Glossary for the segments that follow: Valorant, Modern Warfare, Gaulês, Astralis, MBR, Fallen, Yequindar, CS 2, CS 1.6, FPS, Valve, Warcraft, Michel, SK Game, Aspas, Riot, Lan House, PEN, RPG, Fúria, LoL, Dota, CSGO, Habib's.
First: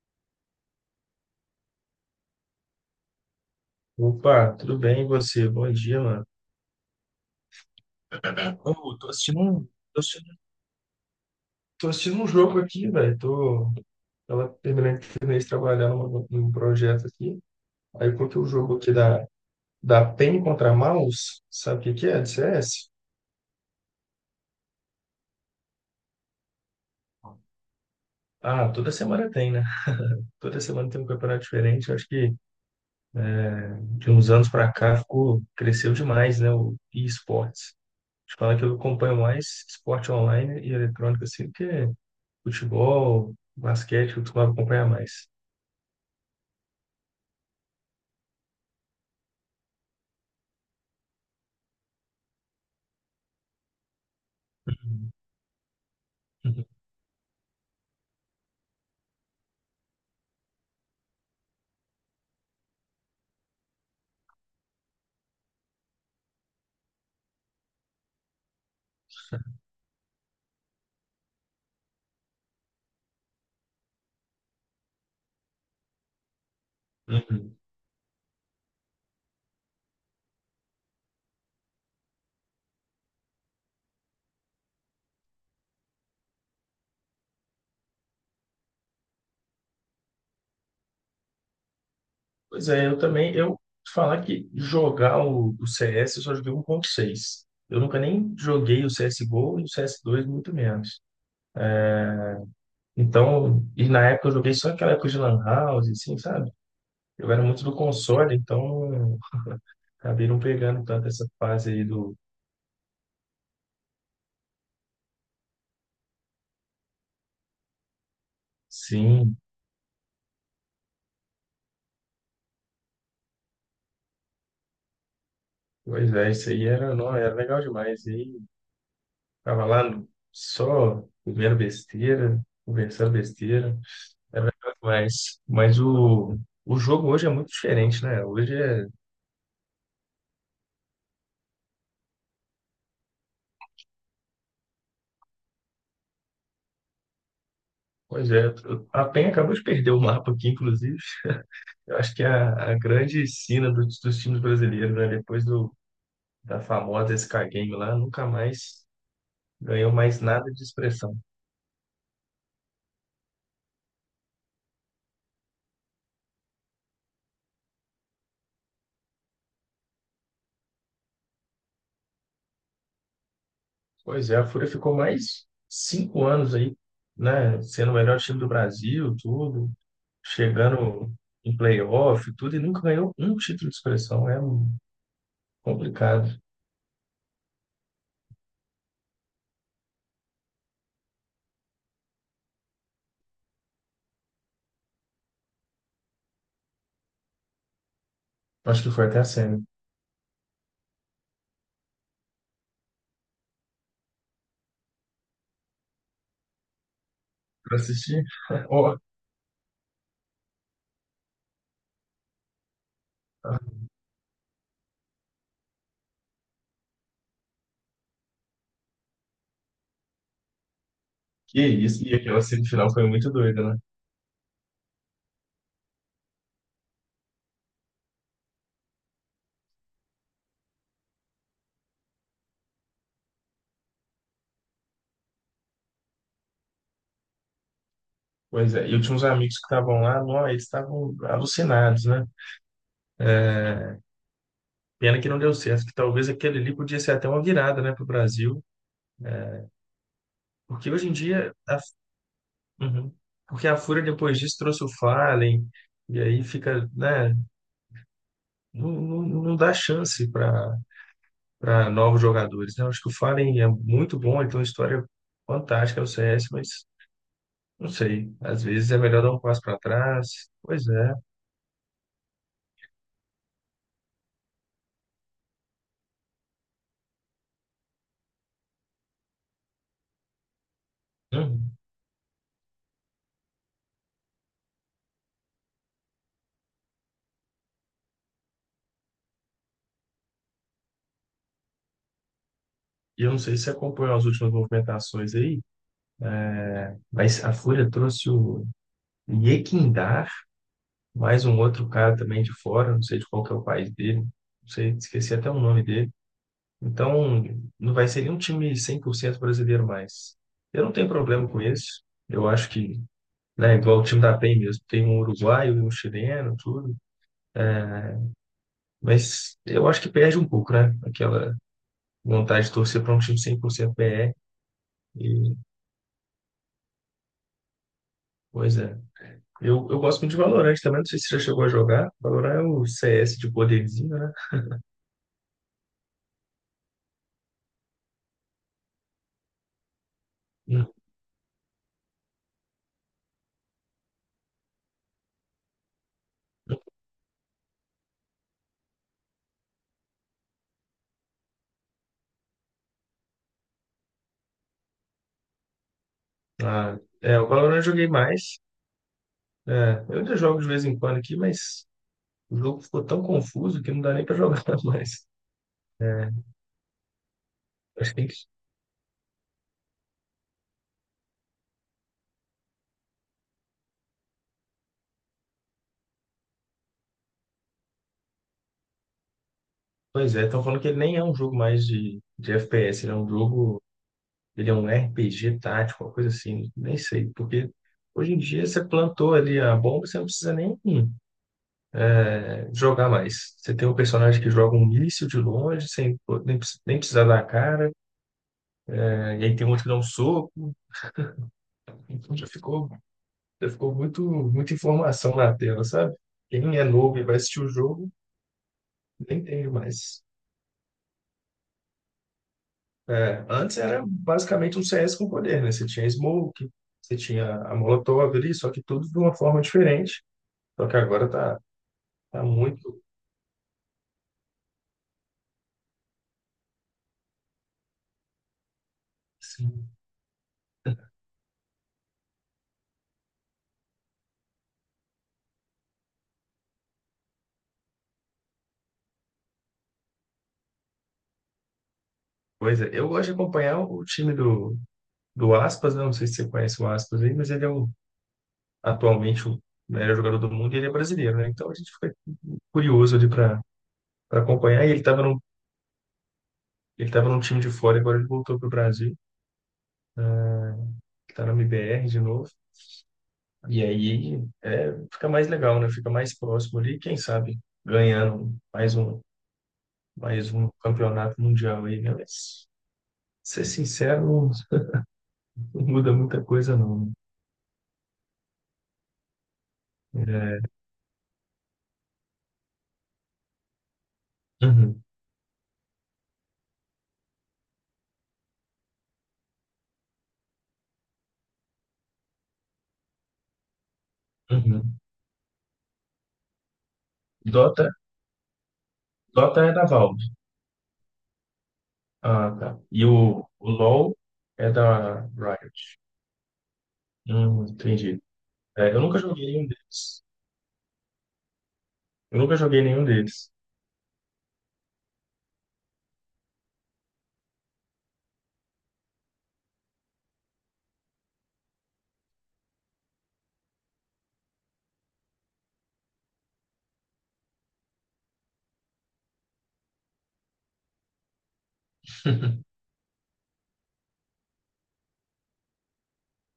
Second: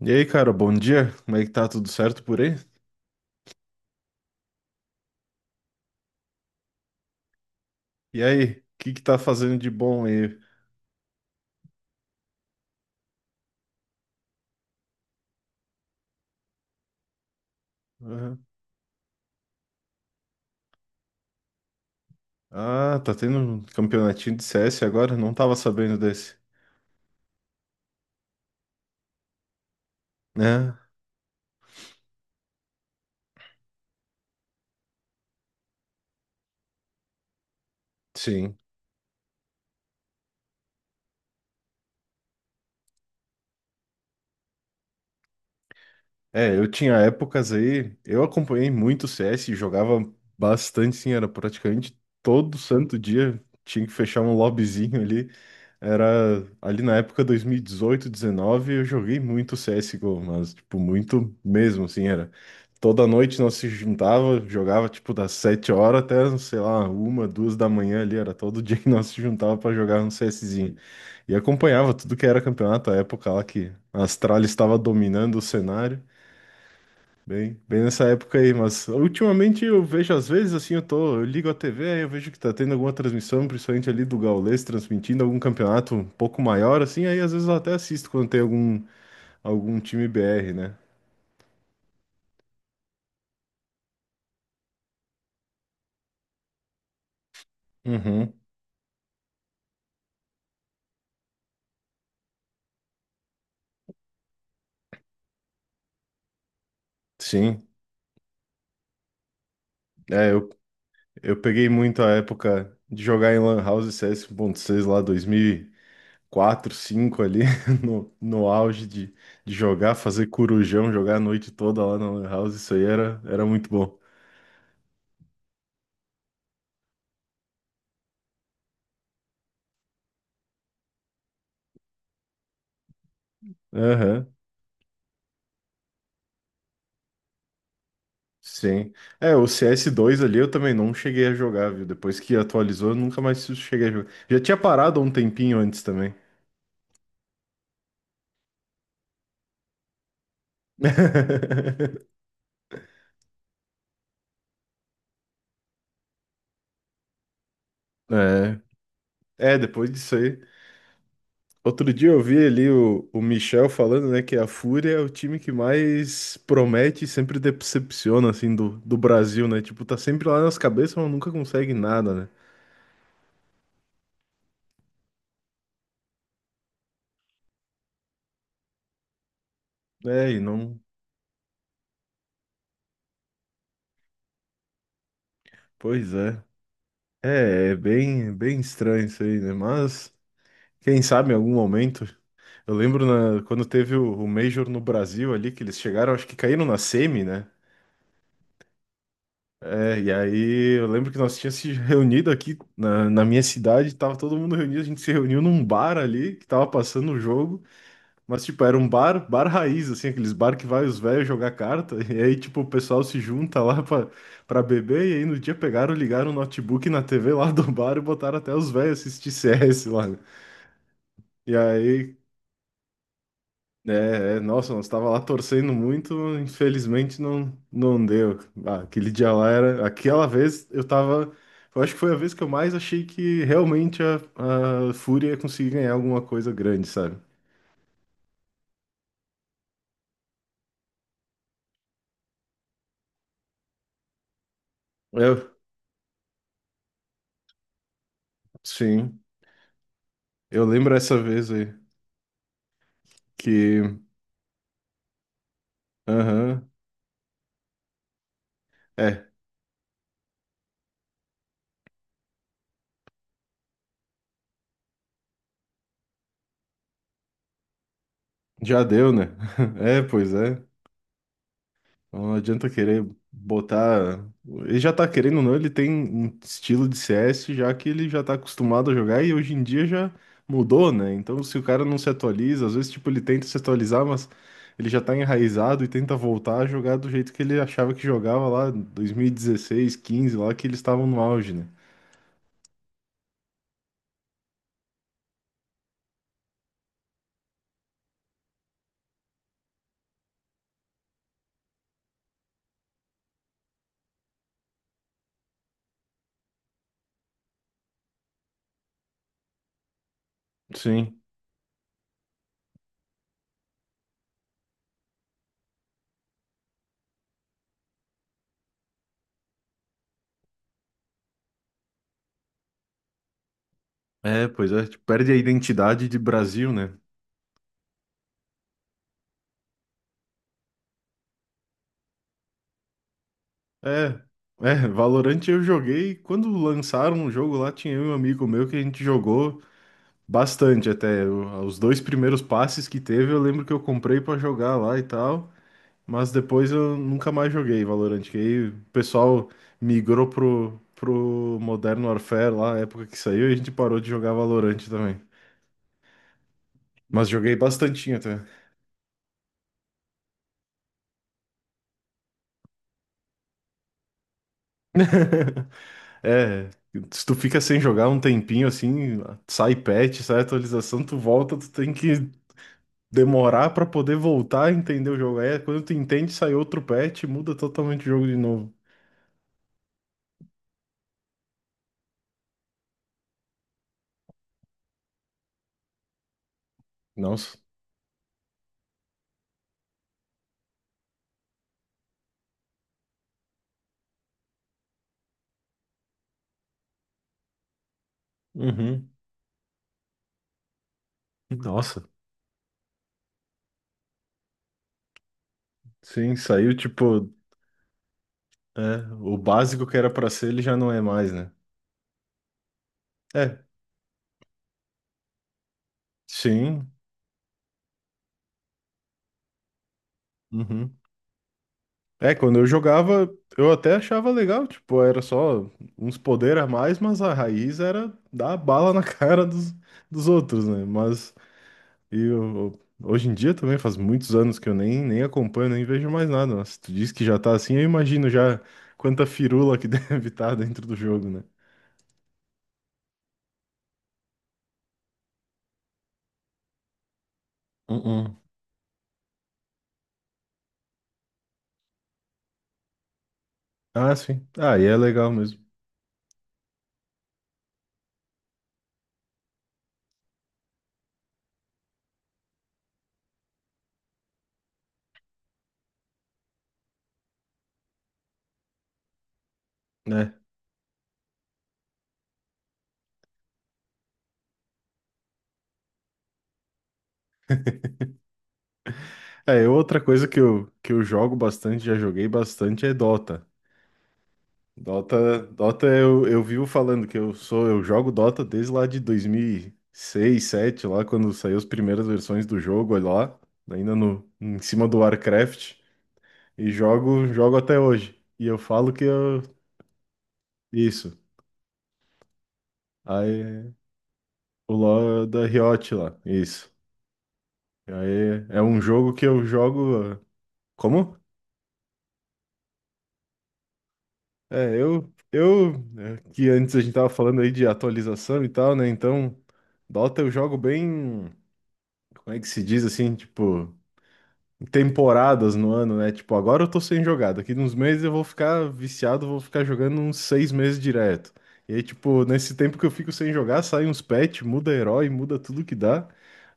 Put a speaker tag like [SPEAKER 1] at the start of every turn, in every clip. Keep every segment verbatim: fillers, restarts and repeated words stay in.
[SPEAKER 1] E aí, cara, bom dia. Como é que tá? Tudo certo por aí?
[SPEAKER 2] Opa, tudo bem e você? Bom dia, mano.
[SPEAKER 1] E aí, o que
[SPEAKER 2] Ô,
[SPEAKER 1] que
[SPEAKER 2] tô
[SPEAKER 1] tá
[SPEAKER 2] assistindo
[SPEAKER 1] fazendo
[SPEAKER 2] um,
[SPEAKER 1] de
[SPEAKER 2] tô
[SPEAKER 1] bom
[SPEAKER 2] assistindo,
[SPEAKER 1] aí?
[SPEAKER 2] tô assistindo um jogo aqui, velho. Tô, tava terminando, terminei de trabalhar num, num projeto aqui. Aí eu coloquei
[SPEAKER 1] Aham.
[SPEAKER 2] o jogo aqui da, da P E N contra mouse. Sabe o que que é? De C S.
[SPEAKER 1] Ah, tá tendo um campeonatinho de C S agora? Não tava sabendo desse.
[SPEAKER 2] Ah, toda semana tem, né? Toda
[SPEAKER 1] Né?
[SPEAKER 2] semana tem um campeonato diferente. Eu acho que de uns anos pra cá ficou, cresceu demais, né? O e-sports. Te falar
[SPEAKER 1] Sim.
[SPEAKER 2] que eu acompanho mais esporte online e eletrônico, assim, do que futebol, basquete, eu costumava acompanhar mais.
[SPEAKER 1] É, eu tinha épocas aí, eu acompanhei muito o C S, e jogava bastante, sim, era praticamente todo santo dia. Tinha que fechar um lobbyzinho
[SPEAKER 2] Uhum,
[SPEAKER 1] ali. Era
[SPEAKER 2] uhum,
[SPEAKER 1] ali na época dois mil e dezoito, dezenove, eu joguei muito C S G O, mas tipo muito mesmo, assim, era. Toda noite nós se juntava, jogava tipo das sete horas até, sei lá, uma, duas da manhã ali, era todo dia que nós se juntava para jogar um CSzinho. E acompanhava tudo que era campeonato, a época lá que a Astralis estava dominando o cenário. Bem,
[SPEAKER 2] uhum.
[SPEAKER 1] bem nessa época aí, mas ultimamente eu vejo, às vezes, assim, eu tô, eu ligo a T V, aí eu vejo que tá tendo alguma transmissão, principalmente ali do Gaulês, transmitindo algum campeonato um pouco maior, assim, aí às vezes eu até assisto quando tem algum, algum time B R, né?
[SPEAKER 2] Pois é, eu também, eu te falar que jogar o, o C S eu só joguei um ponto seis. Eu nunca
[SPEAKER 1] Uhum,
[SPEAKER 2] nem joguei o C S G O e o cs dois muito menos. Então, e na época eu joguei só aquela época de Lan House, assim, sabe? Eu era muito
[SPEAKER 1] sim.
[SPEAKER 2] do console, então acabei
[SPEAKER 1] É,
[SPEAKER 2] não
[SPEAKER 1] eu,
[SPEAKER 2] pegando tanto essa
[SPEAKER 1] eu peguei
[SPEAKER 2] fase aí
[SPEAKER 1] muito a
[SPEAKER 2] do...
[SPEAKER 1] época de jogar em Lan House C S seis lá, dois mil e quatro, cinco ali, no, no auge de,
[SPEAKER 2] Sim,
[SPEAKER 1] de jogar, fazer corujão, jogar a noite toda lá na Lan House, isso aí era, era muito bom.
[SPEAKER 2] pois é, isso aí era, não, era legal demais. E aí, tava lá no- só comendo besteira, conversando besteira. É legal demais. Mas o, o jogo hoje é muito diferente, né? Hoje é.
[SPEAKER 1] Sim. É, o cs dois ali eu também não cheguei a jogar, viu? Depois que atualizou, eu nunca mais cheguei a jogar. Já tinha parado há um tempinho antes também.
[SPEAKER 2] Pois é, a P E N acabou de perder o mapa aqui, inclusive. Eu acho que é a, a grande sina dos dos times brasileiros, né? Depois do, da famosa S K Game lá, nunca
[SPEAKER 1] É.
[SPEAKER 2] mais
[SPEAKER 1] É, depois
[SPEAKER 2] ganhou
[SPEAKER 1] disso
[SPEAKER 2] mais
[SPEAKER 1] aí.
[SPEAKER 2] nada de expressão.
[SPEAKER 1] Outro dia eu vi ali o, o Michel falando, né, que a Fúria é o time que mais promete e sempre decepciona, assim, do, do Brasil, né? Tipo, tá sempre lá nas cabeças, mas nunca consegue nada, né?
[SPEAKER 2] Pois é, a Fúria ficou mais cinco anos aí, né? Sendo o melhor time do Brasil, tudo,
[SPEAKER 1] É, e não.
[SPEAKER 2] chegando em playoff, tudo, e nunca ganhou um título de expressão. É
[SPEAKER 1] Pois
[SPEAKER 2] complicado.
[SPEAKER 1] é. É, é bem, bem estranho isso aí, né? Mas, quem sabe em algum momento. Eu lembro na- quando teve o, o Major no Brasil ali, que eles chegaram, acho que caíram na semi, né?
[SPEAKER 2] Acho que foi até a semi.
[SPEAKER 1] É, e aí eu lembro que nós tínhamos se reunido aqui na, na minha cidade, tava todo mundo reunido, a gente se reuniu num bar ali, que tava passando o jogo,
[SPEAKER 2] Pra assistir?
[SPEAKER 1] mas tipo, era um
[SPEAKER 2] Ó,
[SPEAKER 1] bar, bar raiz, assim, aqueles bar que vai os velhos jogar carta, e aí tipo, o pessoal se junta lá pra, pra beber, e aí no dia pegaram, ligaram o notebook na T V lá do bar e botaram até os velhos assistir C S lá. Né? E
[SPEAKER 2] que isso. E
[SPEAKER 1] aí,
[SPEAKER 2] aquela semifinal foi muito doida, né?
[SPEAKER 1] É, é, nossa, nós estava lá torcendo muito, infelizmente não, não deu. Ah, aquele dia lá era, aquela vez eu tava, eu acho que foi a vez que eu mais achei que realmente a, a Fúria ia conseguir ganhar alguma coisa grande, sabe?
[SPEAKER 2] Pois é. E eu tinha uns amigos que estavam lá, não, eles estavam alucinados, né? Pena que não
[SPEAKER 1] Eu,
[SPEAKER 2] deu certo, que talvez aquele ali podia ser até uma virada, né, pro Brasil.
[SPEAKER 1] sim, eu
[SPEAKER 2] Porque
[SPEAKER 1] lembro
[SPEAKER 2] hoje em
[SPEAKER 1] essa vez
[SPEAKER 2] dia.
[SPEAKER 1] aí
[SPEAKER 2] A... Uhum. Porque a
[SPEAKER 1] que,
[SPEAKER 2] Fúria depois disso trouxe o Fallen, e aí
[SPEAKER 1] aham,
[SPEAKER 2] fica, né? Não, não,
[SPEAKER 1] é,
[SPEAKER 2] não dá chance para para novos jogadores, né? Eu acho que o Fallen é muito bom, ele tem uma história fantástica no C S, mas. Não sei, às
[SPEAKER 1] já
[SPEAKER 2] vezes é
[SPEAKER 1] deu,
[SPEAKER 2] melhor
[SPEAKER 1] né?
[SPEAKER 2] dar um passo para
[SPEAKER 1] É, pois
[SPEAKER 2] trás.
[SPEAKER 1] é.
[SPEAKER 2] Pois é.
[SPEAKER 1] Então, não adianta querer botar. Ele já tá querendo ou não, ele tem um estilo de C S já que ele já tá acostumado a jogar e hoje em dia já mudou, né? Então, se o
[SPEAKER 2] Uhum.
[SPEAKER 1] cara não se atualiza, às vezes, tipo, ele tenta se atualizar, mas ele já tá enraizado e tenta voltar a jogar do jeito que ele achava que jogava lá em dois mil e dezesseis quinze lá que eles estavam no auge, né?
[SPEAKER 2] E eu não sei se você acompanhou as últimas movimentações aí, mas a Fúria trouxe o Yequindar, mais um outro cara também de fora, não sei de qual que é o país dele, não sei, esqueci até o nome dele. Então, não vai ser nenhum time cem por cento brasileiro mais. Eu não tenho
[SPEAKER 1] Sim.
[SPEAKER 2] problema com isso. Eu acho que, né, igual o time da P E N mesmo, tem um uruguaio e um chileno, tudo. Mas eu acho que perde um pouco, né? Aquela vontade de torcer para um time cem por cento
[SPEAKER 1] É, pois é, tipo,
[SPEAKER 2] P E.
[SPEAKER 1] perde a
[SPEAKER 2] E, E,
[SPEAKER 1] identidade de Brasil, né?
[SPEAKER 2] pois é. Eu, eu gosto muito de Valorant também, não sei se você já chegou a jogar. Valorant é o C S de poderzinho,
[SPEAKER 1] É.
[SPEAKER 2] né?
[SPEAKER 1] É, Valorant eu joguei. Quando lançaram o jogo lá, tinha eu e um amigo meu que a gente jogou.
[SPEAKER 2] Hum.
[SPEAKER 1] Bastante até. O- Os dois primeiros passes que teve, eu lembro que eu comprei pra jogar lá e tal, mas depois eu nunca mais joguei Valorant, que aí o pessoal migrou pro, pro Modern Warfare lá, na época que saiu, e a gente parou de jogar Valorant também.
[SPEAKER 2] Ah,
[SPEAKER 1] Mas
[SPEAKER 2] é, o
[SPEAKER 1] joguei
[SPEAKER 2] Valorant eu joguei
[SPEAKER 1] bastantinho até.
[SPEAKER 2] mais. É, eu ainda jogo de vez em quando aqui, mas o jogo ficou tão confuso que não dá nem pra jogar mais. É,
[SPEAKER 1] É, se tu fica sem jogar
[SPEAKER 2] acho que
[SPEAKER 1] um
[SPEAKER 2] tem que...
[SPEAKER 1] tempinho assim, sai patch, sai atualização, tu volta, tu tem que demorar pra poder voltar a entender o jogo. É, quando tu entende, sai outro patch, muda totalmente o jogo de novo.
[SPEAKER 2] Pois é, estão falando que ele nem é um jogo mais de, de F P S, ele é um jogo, ele é um R P G tático, uma coisa assim, nem sei,
[SPEAKER 1] Nossa.
[SPEAKER 2] porque hoje em dia você plantou ali a bomba, você não precisa nem jogar mais. Você tem um personagem que joga um míssil de longe, sem nem, precis- nem precisar dar a cara,
[SPEAKER 1] Uhum.
[SPEAKER 2] né? E aí tem outro que dá um soco.
[SPEAKER 1] Nossa.
[SPEAKER 2] Então já ficou, já ficou muito, muita informação na tela, sabe?
[SPEAKER 1] Sim, saiu
[SPEAKER 2] Quem é novo e
[SPEAKER 1] tipo.
[SPEAKER 2] vai assistir o jogo,
[SPEAKER 1] É, o
[SPEAKER 2] nem entende
[SPEAKER 1] básico que era
[SPEAKER 2] mais.
[SPEAKER 1] pra ser, ele já não é mais, né?
[SPEAKER 2] É,
[SPEAKER 1] É.
[SPEAKER 2] antes era basicamente um C S com poder, né? Você tinha Smoke,
[SPEAKER 1] Sim.
[SPEAKER 2] você tinha a Molotov ali, só que tudo de uma forma diferente. Só que
[SPEAKER 1] Uhum.
[SPEAKER 2] agora tá,
[SPEAKER 1] É,
[SPEAKER 2] tá
[SPEAKER 1] quando eu
[SPEAKER 2] muito,
[SPEAKER 1] jogava, eu até achava legal, tipo, era só uns poderes a mais, mas a raiz era dar bala na cara dos,
[SPEAKER 2] assim,
[SPEAKER 1] dos outros, né? Mas e eu- hoje em dia também faz muitos anos que eu nem, nem acompanho, nem vejo mais nada. Mas se tu diz que já tá assim, eu imagino já quanta firula que deve estar dentro do jogo, né?
[SPEAKER 2] coisa. Eu gosto de acompanhar o time do, do Aspas, né? Não sei se você conhece o Aspas aí, mas ele é um atualmente o melhor jogador do mundo, e ele é brasileiro, né? Então a gente fica curioso ali para
[SPEAKER 1] Ah,
[SPEAKER 2] para
[SPEAKER 1] sim. Ah, e
[SPEAKER 2] acompanhar. E
[SPEAKER 1] é
[SPEAKER 2] ele estava
[SPEAKER 1] legal
[SPEAKER 2] num,
[SPEAKER 1] mesmo,
[SPEAKER 2] ele estava num time de fora, agora ele voltou para o Brasil, está na M B R de novo. E aí é, fica mais legal, né? Fica mais próximo ali, quem sabe ganhando mais um,
[SPEAKER 1] né?
[SPEAKER 2] mais um campeonato mundial aí, né? Mas, ser sincero, não, não muda muita coisa, não.
[SPEAKER 1] É, outra coisa que
[SPEAKER 2] Né?
[SPEAKER 1] eu, que eu jogo bastante, já joguei bastante, é Dota.
[SPEAKER 2] É, uhum,
[SPEAKER 1] Dota, Dota eu, eu vivo falando que eu sou, eu jogo Dota desde lá de dois mil e seis, sete, lá quando saiu as primeiras versões do jogo, olha lá, ainda no, em cima do
[SPEAKER 2] uhum.
[SPEAKER 1] Warcraft, e jogo, jogo até
[SPEAKER 2] Dota,
[SPEAKER 1] hoje. E eu falo que eu,
[SPEAKER 2] Dota é da Valve.
[SPEAKER 1] isso.
[SPEAKER 2] Ah, tá. E o, o
[SPEAKER 1] Aí,
[SPEAKER 2] LoL é
[SPEAKER 1] o
[SPEAKER 2] da
[SPEAKER 1] LoL é da Riot
[SPEAKER 2] Riot.
[SPEAKER 1] lá, isso.
[SPEAKER 2] Hum, entendi.
[SPEAKER 1] Aí, é um
[SPEAKER 2] É, eu
[SPEAKER 1] jogo
[SPEAKER 2] nunca
[SPEAKER 1] que eu
[SPEAKER 2] joguei nenhum
[SPEAKER 1] jogo, ah,
[SPEAKER 2] deles.
[SPEAKER 1] como?
[SPEAKER 2] Eu nunca joguei nenhum deles.
[SPEAKER 1] É, eu, eu, é, que antes a gente tava falando aí de atualização e tal, né? Então, Dota eu jogo bem, como é que se diz assim, tipo, em temporadas no ano, né? Tipo, agora eu tô sem jogar, daqui uns meses eu vou ficar viciado, vou ficar jogando uns seis meses direto. E aí, tipo, nesse tempo que eu fico sem jogar, sai uns patch, muda herói, muda tudo que dá.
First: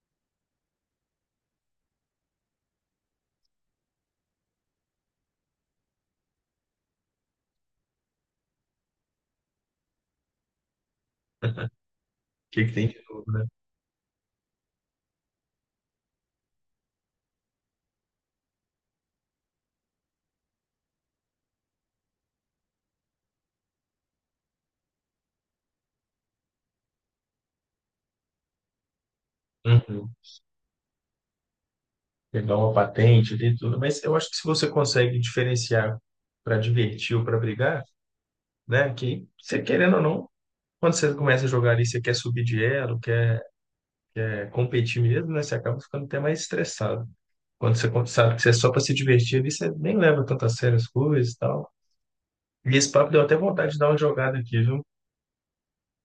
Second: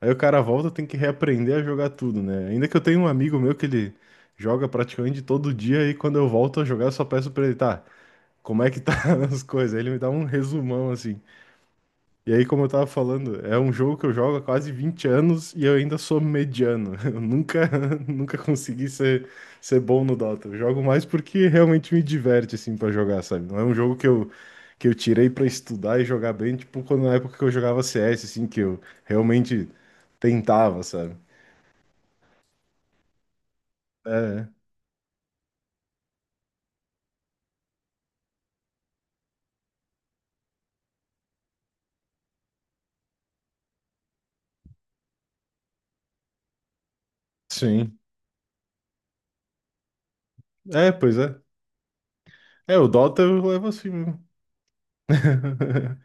[SPEAKER 1] Aí o cara volta, tem que reaprender a jogar tudo, né? Ainda que eu tenho um amigo meu que ele joga praticamente todo dia e quando eu volto a jogar, eu só peço pra ele, tá? Como é que tá as coisas. Aí ele me dá um resumão assim. E aí,
[SPEAKER 2] O
[SPEAKER 1] como
[SPEAKER 2] que
[SPEAKER 1] eu
[SPEAKER 2] que
[SPEAKER 1] tava
[SPEAKER 2] tem de novo,
[SPEAKER 1] falando,
[SPEAKER 2] né?
[SPEAKER 1] é um jogo que eu jogo há quase vinte anos e eu ainda sou mediano. Eu nunca, nunca consegui ser, ser bom no Dota. Eu jogo mais porque realmente me diverte, assim, pra jogar, sabe? Não é um jogo que eu, que eu tirei pra estudar e jogar bem, tipo, quando na época que eu jogava C S, assim, que eu realmente
[SPEAKER 2] Uhum.
[SPEAKER 1] tentava, sabe?
[SPEAKER 2] Pegar uma patente, tem tudo. Mas eu acho que se
[SPEAKER 1] É,
[SPEAKER 2] você consegue diferenciar para divertir ou para brigar, né? Que você querendo ou não, quando você começa a jogar ali, você quer subir de elo, quer, quer competir mesmo, né? Você acaba ficando até mais estressado. Quando você
[SPEAKER 1] sim.
[SPEAKER 2] con- sabe que você é só para se divertir ali, você nem leva tanto a sério as
[SPEAKER 1] É, pois é.
[SPEAKER 2] coisas e tal. E
[SPEAKER 1] É, o
[SPEAKER 2] esse papo deu
[SPEAKER 1] Dota
[SPEAKER 2] até
[SPEAKER 1] eu levo
[SPEAKER 2] vontade de
[SPEAKER 1] assim
[SPEAKER 2] dar uma
[SPEAKER 1] mesmo.
[SPEAKER 2] jogada aqui, viu?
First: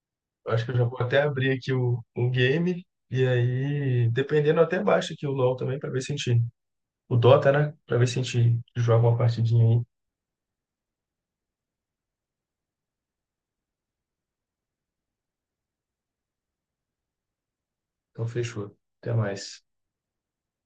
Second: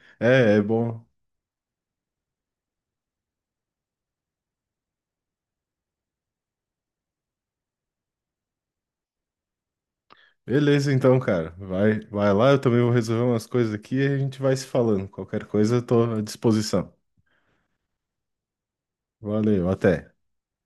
[SPEAKER 2] Eu
[SPEAKER 1] É, é
[SPEAKER 2] acho que eu já vou
[SPEAKER 1] bom.
[SPEAKER 2] até abrir aqui o, o game. E aí, dependendo, eu até baixo aqui o LoL também para ver se a gente. O Dota, né? Para ver se a gente joga uma partidinha aí.
[SPEAKER 1] Beleza, então, cara. Vai, vai lá, eu também vou resolver umas coisas aqui e a gente vai se falando. Qualquer coisa, eu tô à disposição.
[SPEAKER 2] Então, fechou. Até mais.
[SPEAKER 1] Valeu, até.